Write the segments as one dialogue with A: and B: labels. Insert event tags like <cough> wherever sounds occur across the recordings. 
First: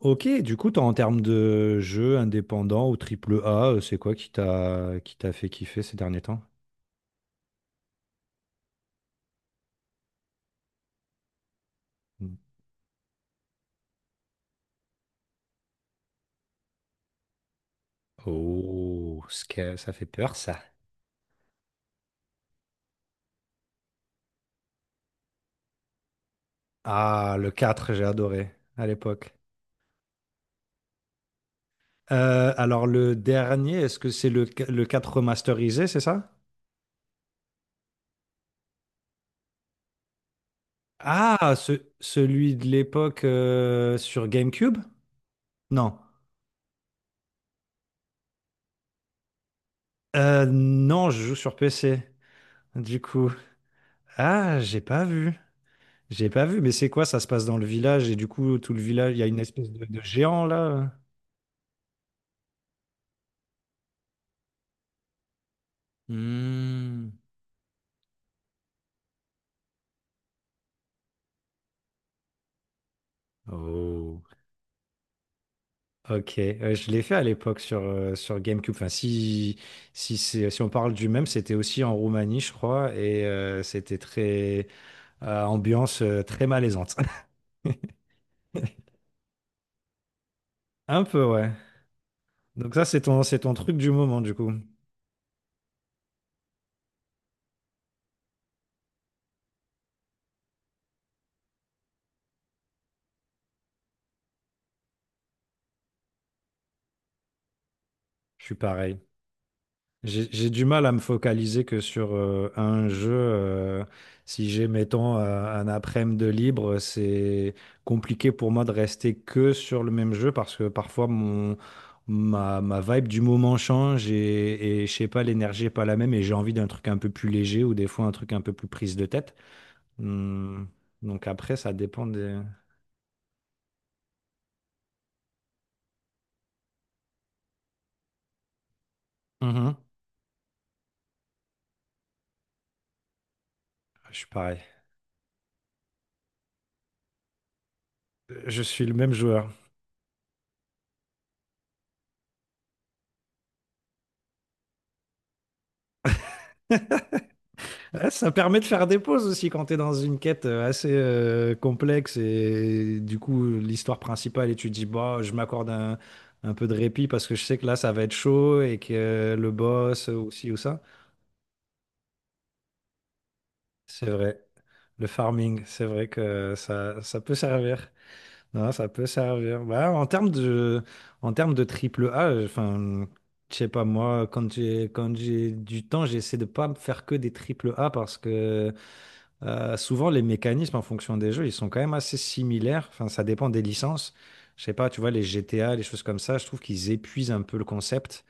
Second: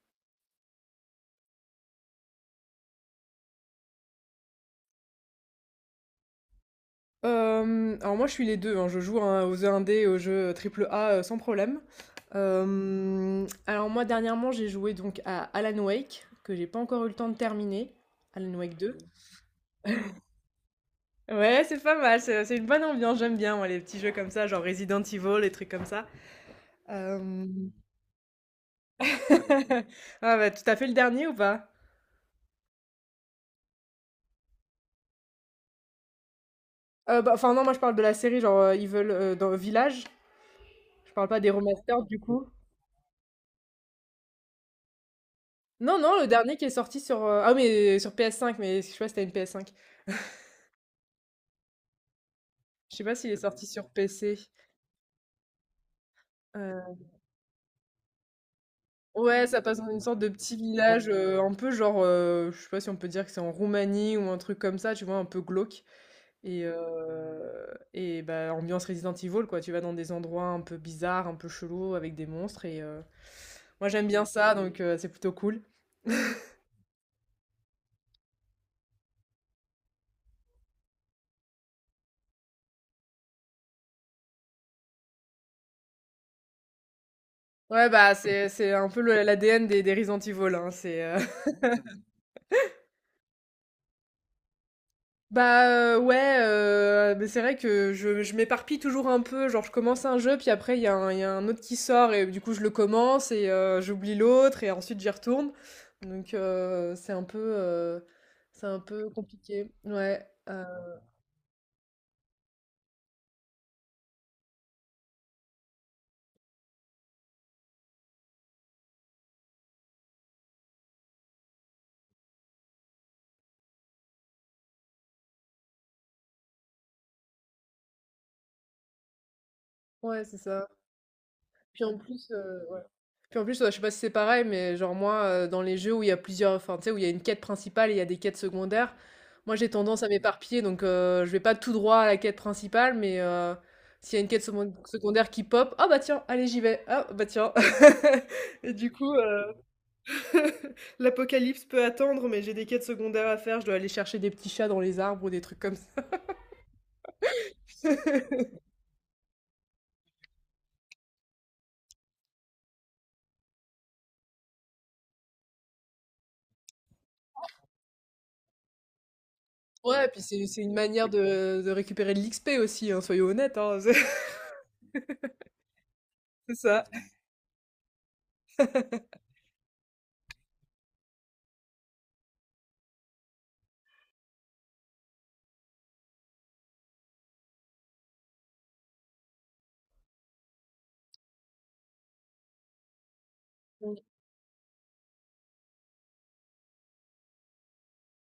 A: Ok, du coup, toi, en termes de jeux indépendants ou triple A, c'est quoi qui t'a fait kiffer ces derniers temps?
B: Alors moi je suis les 2, hein, je joue hein, aux jeux indés, aux jeux triple A, sans problème. Alors moi dernièrement j'ai joué donc à Alan Wake, que j'ai pas encore eu le temps de terminer, Alan Wake 2.
A: Oh, ça fait peur, ça.
B: Ouais, c'est pas mal, c'est une bonne ambiance, j'aime bien moi les petits jeux comme ça, genre Resident Evil, les trucs comme ça.
A: Ah, le
B: Hem,
A: 4, j'ai adoré à l'époque.
B: <laughs> ah bah, tout à fait le dernier ou pas?
A: Alors, le dernier, est-ce que c'est le quatre remasterisé, c'est ça?
B: Bah, enfin non, moi je parle de la série genre, Evil, dans Village, je parle pas des
A: Ah,
B: remasters du coup.
A: celui de l'époque sur GameCube? Non.
B: Non, non, le dernier qui est sorti sur, ah mais sur PS5, mais je sais pas si tu as une PS5.
A: Non, je joue sur PC,
B: Je
A: du
B: sais pas
A: coup.
B: s'il est sorti sur PC.
A: Ah, j'ai pas vu. J'ai pas vu, mais c'est
B: Heu,
A: quoi? Ça se passe dans le village et du coup, tout le village, il y a une
B: ouais, ça
A: espèce
B: passe dans une
A: de
B: sorte de
A: géant
B: petit
A: là.
B: village, un peu genre, je sais pas si on peut dire que c'est en Roumanie ou un truc comme ça, tu vois? Un peu glauque et heu
A: Hmm.
B: et bah, ambiance Resident Evil, quoi. Tu vas dans des endroits un peu bizarres, un peu chelous avec des monstres et moi j'aime
A: Oh,
B: bien ça donc c'est plutôt cool.
A: ok. Je l'ai fait à l'époque sur, sur GameCube. Enfin, si, si on parle du même, c'était aussi en Roumanie, je crois, et c'était très ambiance très malaisante.
B: Ouais,
A: <laughs>
B: bah, c'est un peu le l'ADN des Resident Evil, hein, c'est,
A: Un peu, ouais. Donc ça, c'est ton truc du moment, du coup.
B: bah, ouais, mais c'est vrai que je m'éparpille toujours un peu, genre je commence un jeu, puis après il y a un autre qui sort et du coup je le commence et j'oublie l'autre et ensuite j'y retourne. Donc c'est un peu, heu,
A: Je suis
B: c'est un
A: pareil.
B: peu compliqué. Ouais,
A: J'ai du mal à me focaliser que sur un jeu. Si j'ai, mettons, un après-midi de libre, c'est compliqué pour moi de rester que sur le même jeu parce que parfois ma, ma vibe du moment change et je sais pas, l'énergie est pas la même et j'ai envie d'un truc un peu plus léger ou des fois un truc un peu plus prise de tête.
B: ouais, c'est
A: Hmm.
B: ça.
A: Donc après, ça
B: Puis en
A: dépend
B: plus,
A: des...
B: heu Puis en plus, ouais, je sais pas si c'est pareil, mais genre moi, dans les jeux où il y a plusieurs, enfin, tu sais, où il y a une quête principale et il y a des quêtes secondaires, moi j'ai
A: Mhm.
B: tendance à m'éparpiller, donc je vais pas tout droit à la quête principale, mais
A: Je
B: s'il y a
A: suis
B: une quête
A: pareil.
B: secondaire qui pop, ah bah tiens, allez j'y vais, ah bah tiens.
A: Je
B: <laughs> Et
A: suis
B: du
A: le
B: coup,
A: même joueur.
B: <laughs> l'apocalypse peut attendre, mais j'ai des quêtes secondaires à faire, je dois aller chercher des petits chats dans les arbres ou des trucs comme ça.
A: Ouais,
B: <laughs>
A: ça permet de faire des pauses aussi quand tu es dans une quête assez complexe et du coup l'histoire principale et tu te dis bah je m'accorde un peu de répit parce que je sais que là ça va être chaud et que le
B: Ouais,
A: boss
B: et puis
A: ou
B: c'est
A: ci ou
B: c'est une
A: ça.
B: manière de récupérer de l'XP aussi, hein, soyons honnêtes, hein, <laughs>
A: C'est vrai. Le farming, c'est vrai que
B: c'est ça.
A: ça peut servir. Non, ça peut servir. Bah, en termes en termes de triple A, enfin, je sais pas, moi, quand j'ai du temps, j'essaie de pas me faire que des triple A parce que souvent, les mécanismes en fonction des jeux, ils sont quand même assez similaires. Enfin, ça dépend des licences. Je sais pas, tu vois, les GTA, les choses comme ça, je trouve qu'ils épuisent un peu le concept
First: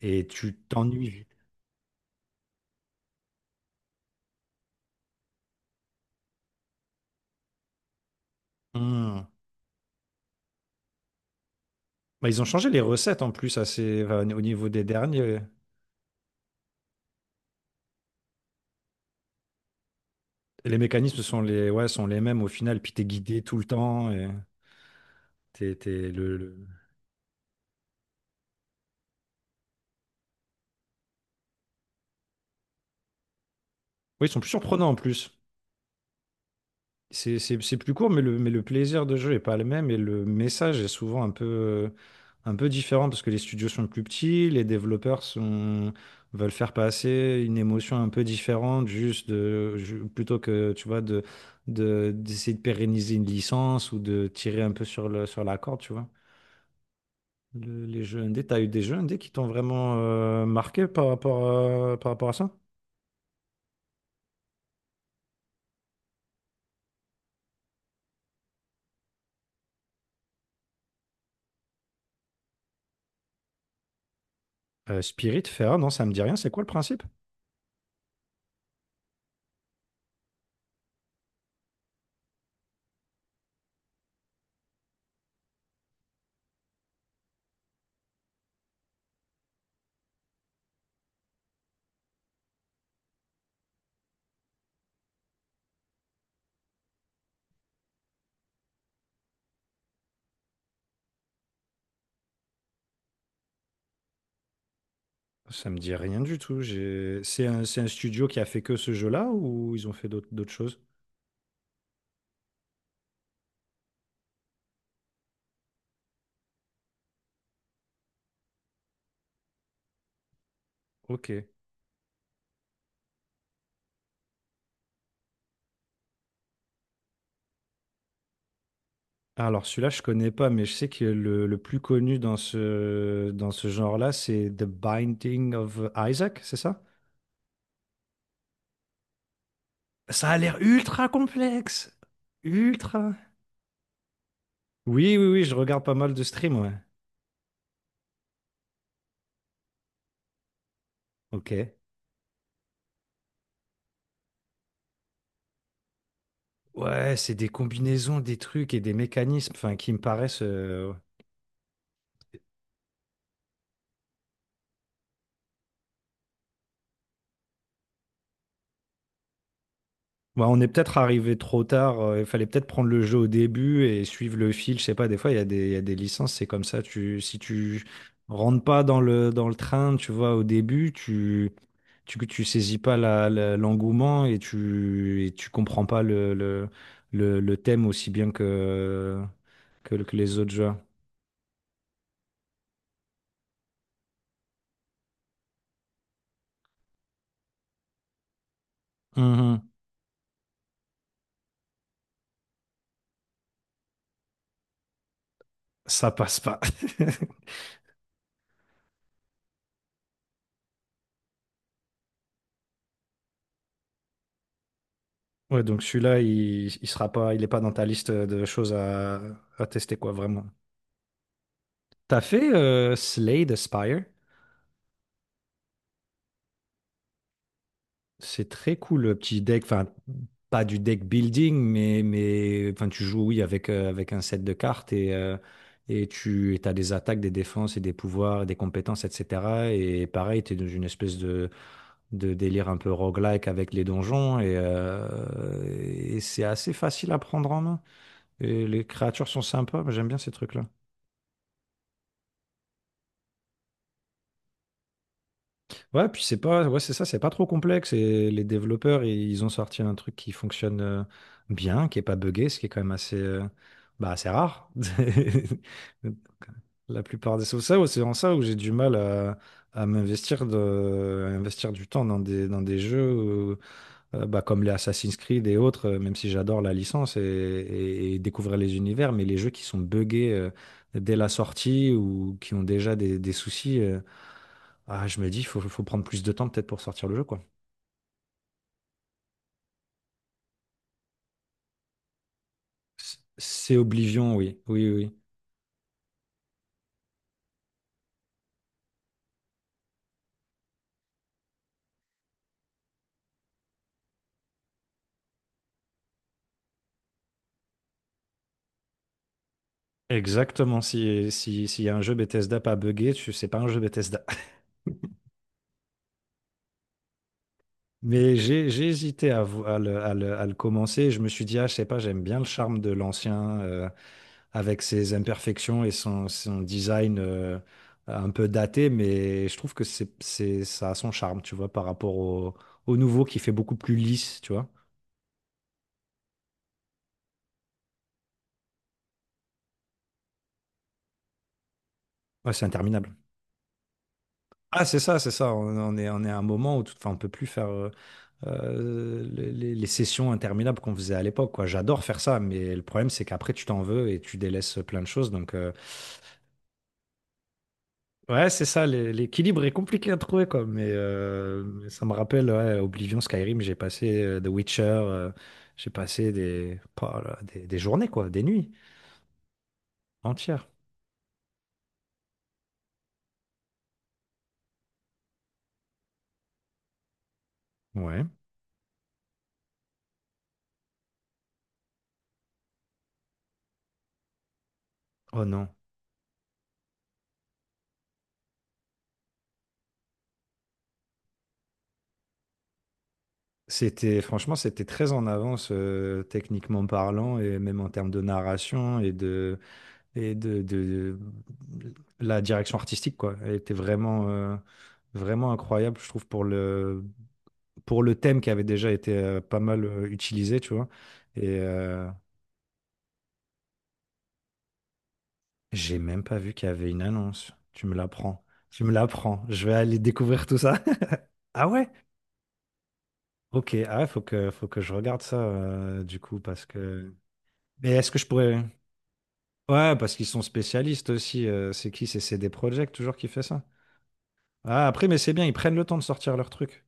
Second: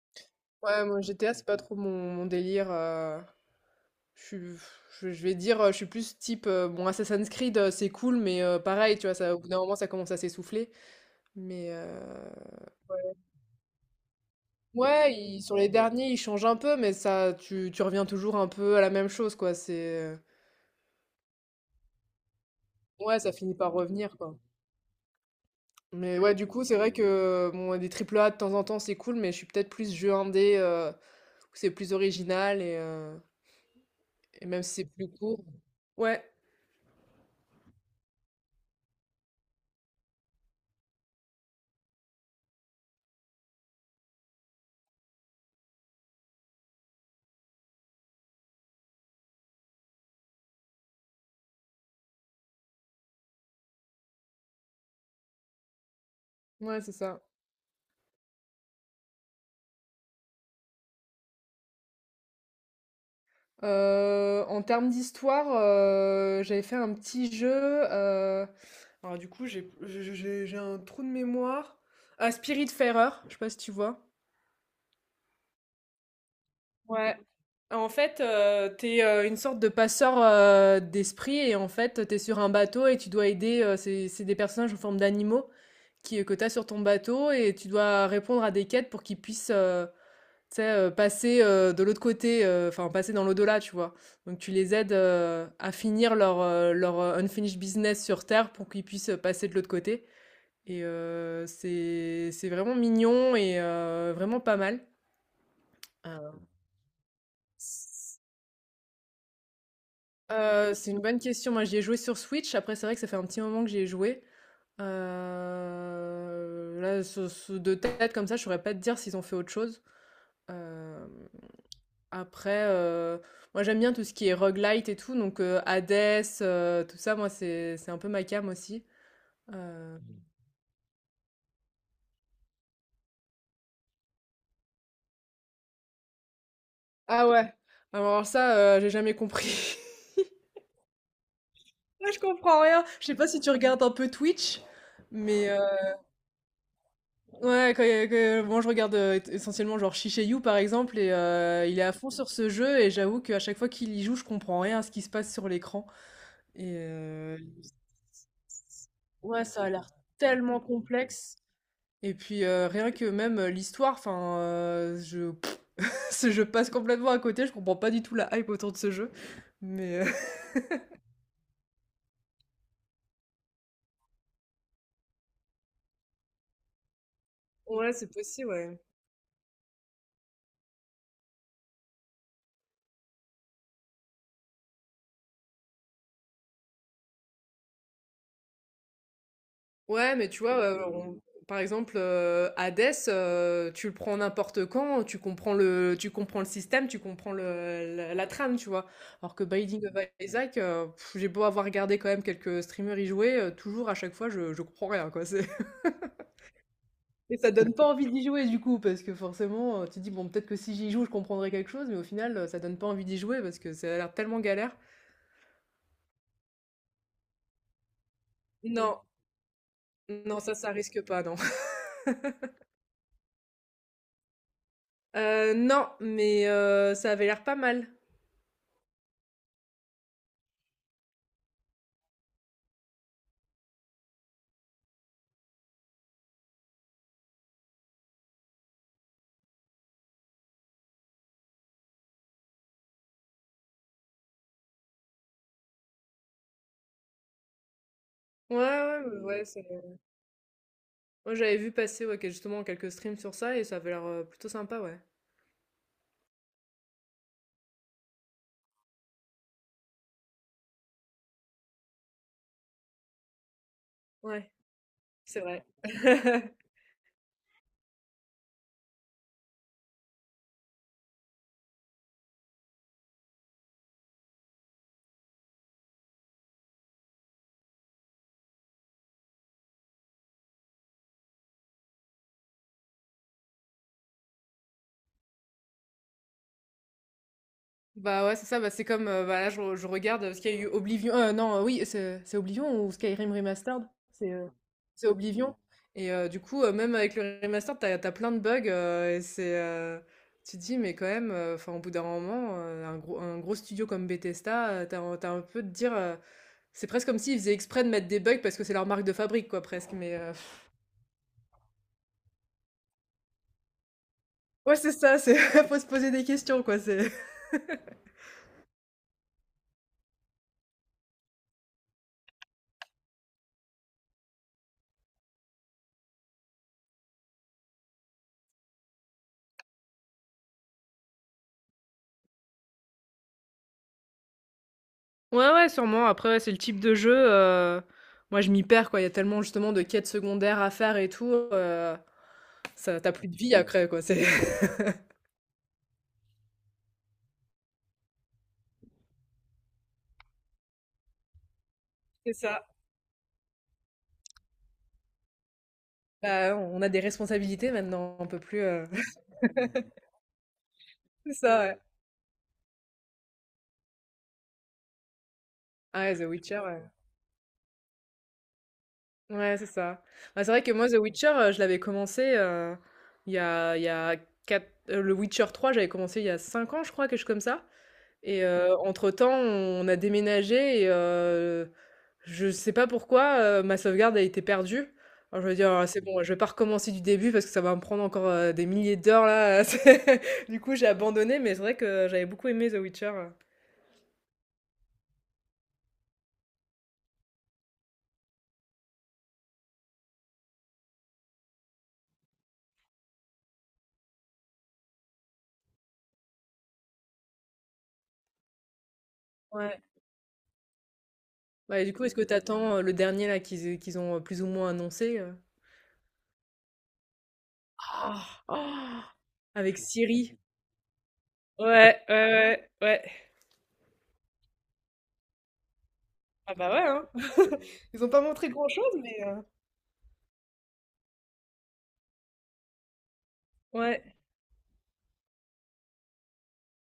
A: et tu
B: Ouais, moi
A: t'ennuies vite.
B: GTA, c'est pas trop mon délire. Je suis, je vais dire, je suis plus type. Bon, Assassin's Creed, c'est cool, mais pareil, tu vois,
A: Hmm.
B: ça, au bout d'un moment, ça commence à s'essouffler. Mais
A: Bah, ils ont changé les recettes en plus assez, enfin, au niveau des
B: ouais,
A: derniers.
B: sur les derniers, ils changent un peu, mais ça, tu reviens toujours un peu à la même chose, quoi. C'est,
A: Les mécanismes sont ouais, sont les mêmes au final, puis t'es
B: ouais, ça
A: guidé
B: finit
A: tout le
B: par
A: temps.
B: revenir,
A: Et
B: quoi.
A: t'es
B: Mais ouais,
A: le,
B: du coup,
A: le-
B: c'est vrai que bon, ouais, des triple A de temps en temps, c'est cool, mais je suis peut-être plus jeu indé, où c'est plus original et, euh,
A: Oui, ils sont
B: et
A: plus
B: même si c'est
A: surprenants en
B: plus
A: plus.
B: court. Ouais,
A: C'est plus court, mais le plaisir de jeu est pas le même et le message est souvent un peu différent parce que les studios sont plus petits, veulent faire passer une émotion un peu différente, plutôt que tu vois, d'essayer de pérenniser une licence ou de tirer un peu sur sur la corde, tu vois.
B: ouais, c'est ça.
A: Les jeux indés, t'as eu des jeux indés qui t'ont vraiment marqué par rapport, par rapport à ça?
B: En termes d'histoire, j'avais fait un petit jeu, heu, alors du coup, j'ai je j'ai un trou de mémoire. Ah, Spiritfarer, je sais pas si tu vois?
A: Spirit, Feral, non, ça me dit rien. C'est quoi le principe?
B: Ouais. En fait, tu es, une sorte de passeur, d'esprit et en fait, t'es sur un bateau et tu dois aider, c'est des personnages en forme d'animaux qui que t'as sur ton bateau et tu dois répondre à des quêtes pour qu'ils puissent, tu sais, passer, de l'autre côté, enfin passer dans l'au-delà, tu vois? Donc tu les aides, à finir leur, unfinished business sur terre pour qu'ils puissent, passer de l'autre côté et c'est vraiment mignon et vraiment pas mal.
A: Ça me dit rien du
B: Alors
A: tout. J'ai... c'est un studio qui a fait que ce jeu-là ou ils ont fait d'autres choses?
B: c'est une bonne question. Moi, j'y ai joué sur Switch. Après, c'est vrai que ça fait un petit moment que j'y ai joué. Là, ce de tête comme ça, je saurais pas te dire s'ils ont fait autre chose. Hem
A: Ok.
B: Après, moi j'aime bien tout ce qui est roguelite et tout, donc Hades, tout ça, moi c'est un peu ma came aussi.
A: Alors celui-là,
B: Mmh.
A: je connais pas, mais je sais que le plus connu dans dans ce genre-là, c'est The Binding of Isaac, c'est ça?
B: Ah ouais! Alors ça, j'ai jamais compris.
A: Ça a l'air ultra complexe.
B: <laughs> Moi je comprends rien. Je
A: Ultra.
B: sais pas si tu regardes un peu Twitch,
A: Oui, oui, oui,
B: mais
A: je regarde pas mal de streams, ouais.
B: ouais, que moi je regarde, essentiellement genre Shiseiyu par exemple et
A: Ok.
B: il est à fond sur ce jeu et j'avoue qu'à chaque fois qu'il y joue, je comprends rien à ce qui se passe sur l'écran et
A: Ouais, c'est des combinaisons, des trucs et des
B: ouais,
A: mécanismes,
B: ça a
A: enfin,
B: l'air
A: qui me paraissent
B: tellement complexe. Et puis rien que même l'histoire, enfin, je, <laughs> je passe complètement à côté, je comprends pas du tout la hype autour de ce jeu. Mais <laughs>
A: Ouais, on est peut-être arrivé trop tard. Il fallait peut-être prendre le jeu au début et suivre le fil. Je sais pas, des fois, il y a il y a des licences, c'est comme ça. Si tu
B: Ouais, c'est possible,
A: rentres
B: ouais.
A: pas dans dans le train, tu vois, au début, tu saisis pas l'engouement et tu comprends pas le thème aussi bien
B: Ouais,
A: que
B: mais
A: les
B: tu
A: autres
B: vois,
A: jeux.
B: par exemple, Hades, tu le prends n'importe quand, tu comprends le système, tu comprends la trame, tu vois. Alors que
A: Mhm.
B: Binding of Isaac, pff, j'ai beau avoir regardé quand même quelques streamers y jouer, toujours à chaque fois, je comprends rien, quoi.
A: Ça passe pas. <laughs>
B: Et ça donne pas envie d'y jouer du coup, parce que forcément, tu te dis, bon, peut-être que si j'y joue, je comprendrai quelque chose, mais au final, ça donne pas envie d'y jouer parce que ça a l'air tellement galère.
A: Ouais, donc celui-là, il sera pas, il est pas dans ta liste de choses
B: Non,
A: à tester, quoi,
B: non,
A: vraiment.
B: ça risque pas, non. <laughs>
A: T'as fait Slay the Spire?
B: Non, mais ça avait l'air pas mal.
A: C'est très cool le petit deck, enfin pas du deck building, mais enfin, tu joues oui avec, avec un set de cartes et tu as des attaques, des défenses et des pouvoirs, et des compétences, etc. Et pareil, tu es dans une espèce de délire un peu roguelike avec les donjons et c'est assez facile à prendre en main.
B: Ouais,
A: Et les
B: ouais, ouais,
A: créatures sont
B: ouais.
A: sympas, moi, j'aime bien ces trucs-là.
B: Moi, j'avais vu passer ouais, justement quelques streams sur ça et ça avait l'air plutôt sympa, ouais.
A: Ouais, puis c'est pas, ouais, c'est ça, c'est pas trop complexe. Et ils ont sorti un truc qui fonctionne bien, qui est pas buggé, ce qui est quand même assez, bah, assez
B: Ouais,
A: rare.
B: c'est vrai.
A: <laughs>
B: <laughs>
A: La plupart des, c'est ça, c'est en ça où j'ai du mal à m'investir à investir du temps dans des jeux où, bah, comme les Assassin's Creed et autres, même si j'adore la licence et, et découvrir les univers, mais les jeux qui sont buggés dès la sortie ou qui ont déjà des soucis. Ah, je me dis, il faut, faut prendre plus de temps peut-être pour sortir le jeu, quoi.
B: Bah ouais, c'est ça, bah c'est comme, bah là je regarde, parce qu'il y a eu Oblivion, non, oui, c'est Oblivion ou Skyrim
A: C'est
B: Remastered? C'est,
A: Oblivion,
B: heu,
A: oui. Oui,
B: c'est
A: oui.
B: Oblivion et du coup, même avec le remastered, t'as plein de bugs, et c'est, tu te dis: «Mais quand même, enfin au bout d'un moment, un gros studio comme Bethesda, t'as un tu un peu de dire, c'est presque comme s'ils faisaient exprès de mettre des bugs parce que c'est leur marque de fabrique quoi presque» mais
A: Exactement. Si, s'il y a un jeu Bethesda pas buggé, c'est pas un jeu Bethesda.
B: ouais c'est ça, c'est <laughs> faut se poser des questions quoi, c'est
A: <laughs> Mais j'ai hésité à, à le commencer. Je me suis dit, ah, je sais pas, j'aime bien le charme de l'ancien avec ses imperfections et son design un peu daté, mais je trouve que c'est, ça a son charme, tu vois, par rapport au nouveau qui fait beaucoup plus lisse, tu vois.
B: Ouais, ouais, sûrement. Après, ouais, c'est le type de jeu, moi, je m'y perds, quoi. Il y a tellement, justement, de quêtes secondaires à faire et tout,
A: Ouais, c'est
B: ça tu
A: interminable.
B: plus de vie après, quoi. C'est
A: Ah, c'est ça, c'est ça. On est à un moment où tout, enfin, on peut plus faire les sessions interminables qu'on faisait à l'époque, quoi. J'adore faire
B: <laughs> c'est
A: ça,
B: ça.
A: mais le problème, c'est qu'après, tu t'en veux et tu délaisses plein de choses. Donc,
B: Bah, on a des responsabilités maintenant, on peut
A: ouais,
B: plus,
A: c'est ça.
B: <laughs>
A: L'équilibre est compliqué à trouver, quoi.
B: c'est ça, ouais.
A: Mais ça me rappelle ouais, Oblivion, Skyrim. J'ai passé The Witcher. J'ai
B: Ah ouais, The
A: passé
B: Witcher,
A: des,
B: ouais.
A: pas, là, des journées, quoi, des nuits
B: Ouais, c'est ça. Bah, c'est vrai
A: entières.
B: que moi, The Witcher, je l'avais commencé, il y a il y a 4 heu, le Witcher 3 j'avais commencé il y a 5 ans, je crois, quelque chose comme ça
A: Ouais.
B: et entre-temps, on a déménagé et je sais pas pourquoi, ma sauvegarde a été perdue.
A: Oh
B: Alors je me dis:
A: non.
B: «Oh c'est bon, je vais pas recommencer du début parce que ça va me prendre encore, des milliers d'heures là, <laughs> c'est» du coup j'ai abandonné, mais c'est vrai que j'avais beaucoup aimé The Witcher.
A: C'était franchement, c'était très en avance techniquement parlant et même en termes de narration et de et de- la direction artistique quoi. Elle était vraiment vraiment incroyable, je trouve pour le thème qui avait déjà été pas
B: Ouais.
A: mal utilisé, tu vois. Et
B: Bah, du coup, est-ce que t'attends attends, le dernier là qu'ils ont, plus ou moins annoncé?
A: j'ai même pas vu qu'il y avait une annonce. Tu me l'apprends. Tu me l'apprends. Je vais
B: Avec
A: aller
B: Siri.
A: découvrir tout ça. <laughs> Ah ouais?
B: Ouais, ouais, ouais, ouais.
A: Ok. Ah ouais, faut que je regarde ça du coup
B: Ah
A: parce
B: bah, ouais, hein.
A: que.
B: <laughs>
A: Mais
B: Ils ont
A: est-ce que
B: pas
A: je
B: montré
A: pourrais.
B: grand chose, mais,
A: Ouais, parce qu'ils sont spécialistes aussi. C'est qui? C'est CD Projekt toujours qui fait ça.
B: ouais.
A: Ah, après, mais c'est bien, ils prennent le temps de sortir leur truc.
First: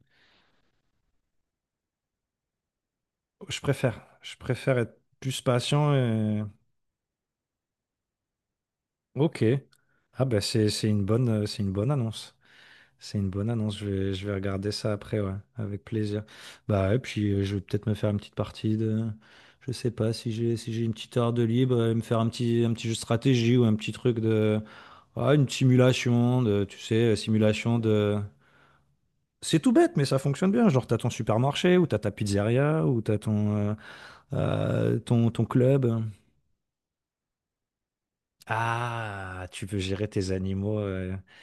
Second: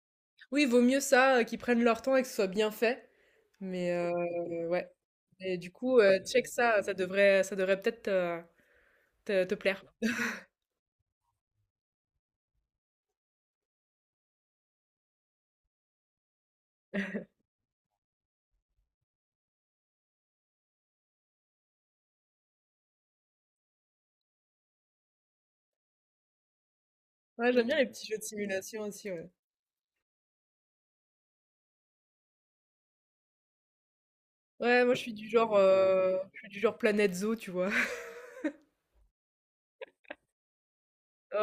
B: Oui, vaut mieux ça, qu'ils prennent leur temps et que ce soit bien fait,
A: Je
B: mais,
A: préfère. Je préfère
B: ouais.
A: être plus
B: Et du
A: patient
B: coup,
A: et...
B: check ça, ça devrait peut-être te
A: Ok.
B: te te plaire.
A: Ah bah c'est une bonne annonce. C'est une bonne annonce. Je vais regarder ça après, ouais, avec plaisir. Bah et puis je vais peut-être me faire une petite partie de. Je sais pas si j'ai une petite heure de libre, me faire un petit jeu de stratégie ou un petit truc de. Ah, une simulation de, tu sais,
B: Ouais, j'aime bien
A: simulation
B: les petits jeux
A: de.
B: de simulation aussi, ouais.
A: C'est tout bête, mais ça fonctionne bien. Genre, t'as ton supermarché, ou t'as ta pizzeria, ou t'as ton,
B: Ouais, moi je suis du
A: ton
B: genre,
A: club.
B: je suis du genre Planet Zoo, tu vois? <laughs>
A: Ah, tu veux gérer tes animaux
B: Ouais,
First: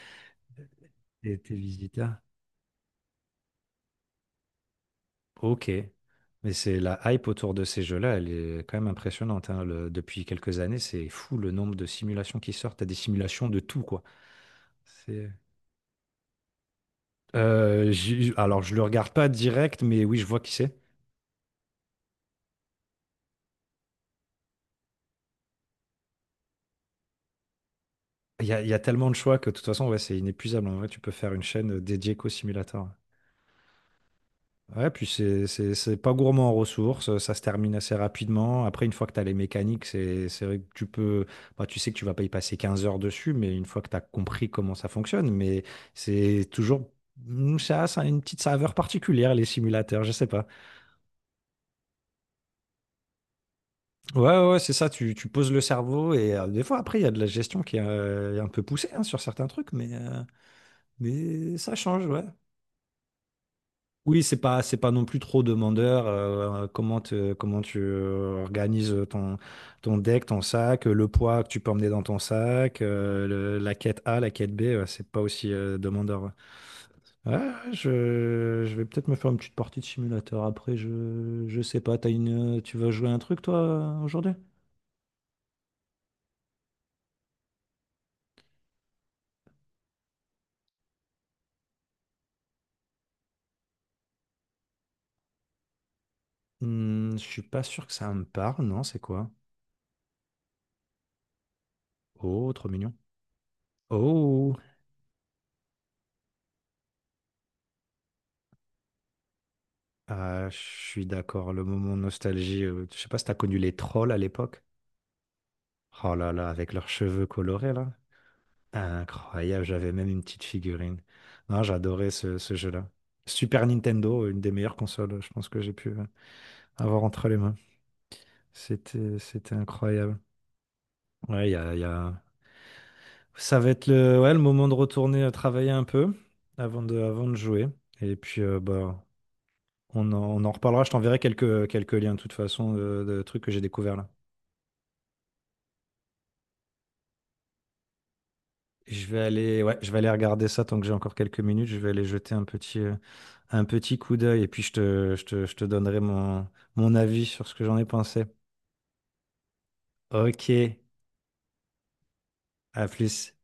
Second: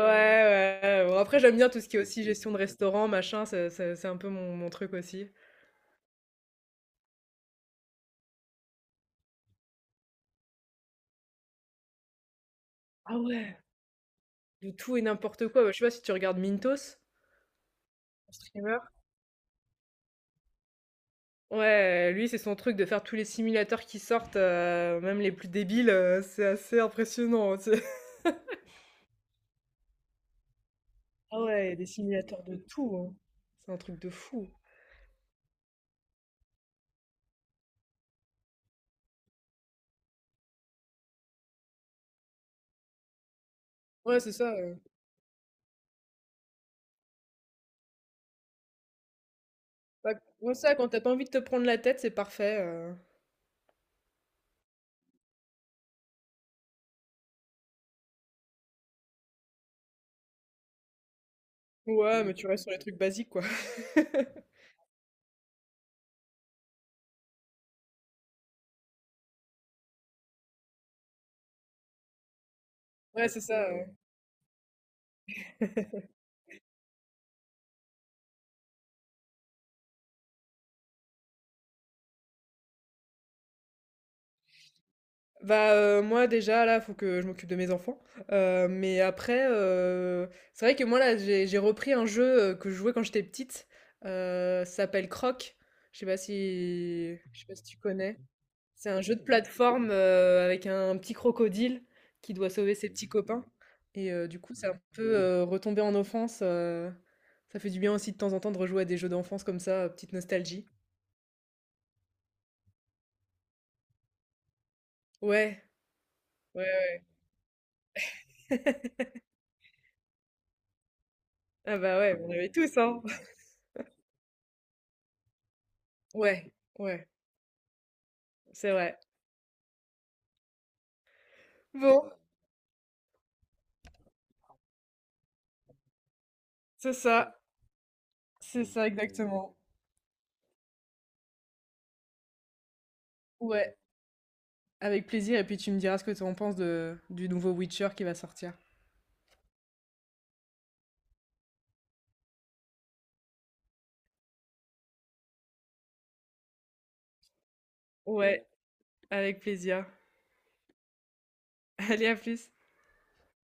B: ouais, bon
A: et
B: après
A: tes
B: j'aime bien tout ce qui est
A: visiteurs.
B: aussi gestion de restaurant, machin, ça c'est un peu mon truc aussi.
A: Ok. Mais c'est la hype autour de ces jeux-là, elle est quand même impressionnante. Hein. Depuis quelques années, c'est fou le nombre de simulations qui sortent. T'as des
B: Ah
A: simulations
B: ouais,
A: de tout, quoi.
B: de tout et
A: C'est...
B: n'importe quoi. Bah, je sais pas si tu regardes Mintos, un
A: Alors, je
B: streamer?
A: le regarde pas direct, mais oui, je vois qui c'est.
B: Ouais, lui c'est son truc de faire tous les simulateurs qui sortent, même les plus débiles, c'est assez impressionnant, hein, tu sais?
A: Il y a tellement de choix que de toute façon, ouais, c'est inépuisable. En vrai, tu peux faire une
B: Ah ouais, il y a
A: chaîne
B: des
A: dédiée qu'au
B: simulateurs de
A: simulateur.
B: tout, hein. C'est un truc de fou.
A: Ouais, puis c'est pas gourmand en ressources, ça se termine assez rapidement. Après, une fois que tu as les mécaniques, c'est vrai que tu peux. Bah, tu sais que tu vas pas y passer 15 heures dessus, mais une fois que tu as
B: Ouais, c'est
A: compris
B: ça,
A: comment ça fonctionne, mais c'est toujours. Mm, ça a une petite saveur particulière, les simulateurs, je
B: bah,
A: sais pas.
B: ouais, ça, quand t'as pas envie de te prendre la tête, c'est parfait,
A: Ouais, ouais, ouais, c'est ça, tu poses le cerveau et des fois, après, il y a de la gestion qui est un peu poussée hein, sur certains trucs, mais ça change, ouais.
B: ouais, mais tu restes sur les trucs basiques, quoi.
A: Oui,
B: <laughs>
A: c'est pas non plus trop demandeur. Comment te- comment tu organises ton, ton deck, ton sac, le poids que tu peux emmener dans ton sac,
B: Ouais, c'est ça,
A: la
B: ouais.
A: quête A, la quête B, ouais, c'est pas aussi demandeur. Ouais, ouais, ouais, je vais peut-être me faire une petite partie de simulateur après. Je sais pas. T'as une, tu vas jouer un truc toi aujourd'hui?
B: Bah, moi, déjà, là, faut que je m'occupe de mes enfants, mais après, c'est vrai que moi, là, j'ai repris un jeu, que je jouais quand j'étais petite, ça s'appelle Croc. Je sais pas
A: Hmm,
B: si
A: je
B: je
A: suis
B: sais pas
A: pas
B: si tu
A: sûr que ça
B: connais?
A: me parle. Non,
B: C'est
A: c'est
B: un jeu de
A: quoi?
B: plateforme, avec un petit crocodile qui doit
A: Oh, trop
B: sauver ses
A: mignon.
B: petits copains et du coup,
A: Oh,
B: c'est un peu, retomber en enfance, ça fait du bien aussi de temps en temps de rejouer à des jeux d'enfance comme ça, petite
A: ah, je
B: nostalgie.
A: suis d'accord. Le moment nostalgie. Je sais pas si t'as connu les trolls à l'époque.
B: Ouais,
A: Oh là là,
B: ouais,
A: avec leurs
B: ouais.
A: cheveux colorés là. Incroyable, j'avais même une petite figurine. Non,
B: Ah bah,
A: j'adorais
B: ouais, on
A: ce,
B: avait
A: ce
B: tous,
A: jeu-là.
B: hein.
A: Super Nintendo, une des meilleures consoles, je pense que j'ai pu
B: Ouais,
A: avoir
B: ouais,
A: entre les mains.
B: c'est vrai.
A: C'était, c'était incroyable. Ouais, il y a, il y
B: Bon,
A: a- Ça va être le, ouais, le moment de retourner travailler un peu
B: c'est
A: avant de
B: ça,
A: jouer. Et puis,
B: c'est ça
A: bah,
B: exactement.
A: on en reparlera. Je t'enverrai quelques, quelques liens, de toute façon, de trucs que j'ai
B: Ouais,
A: découverts là.
B: avec plaisir et puis tu me diras ce que tu en penses de du nouveau Witcher qui va sortir.
A: Je vais aller, ouais, je vais aller regarder ça tant que j'ai encore quelques minutes. Je vais aller jeter un petit coup d'œil et puis je te donnerai mon, mon avis sur ce que j'en ai pensé.
B: Ouais, avec plaisir.
A: Ok,
B: <laughs> Allez, à plus.
A: à plus.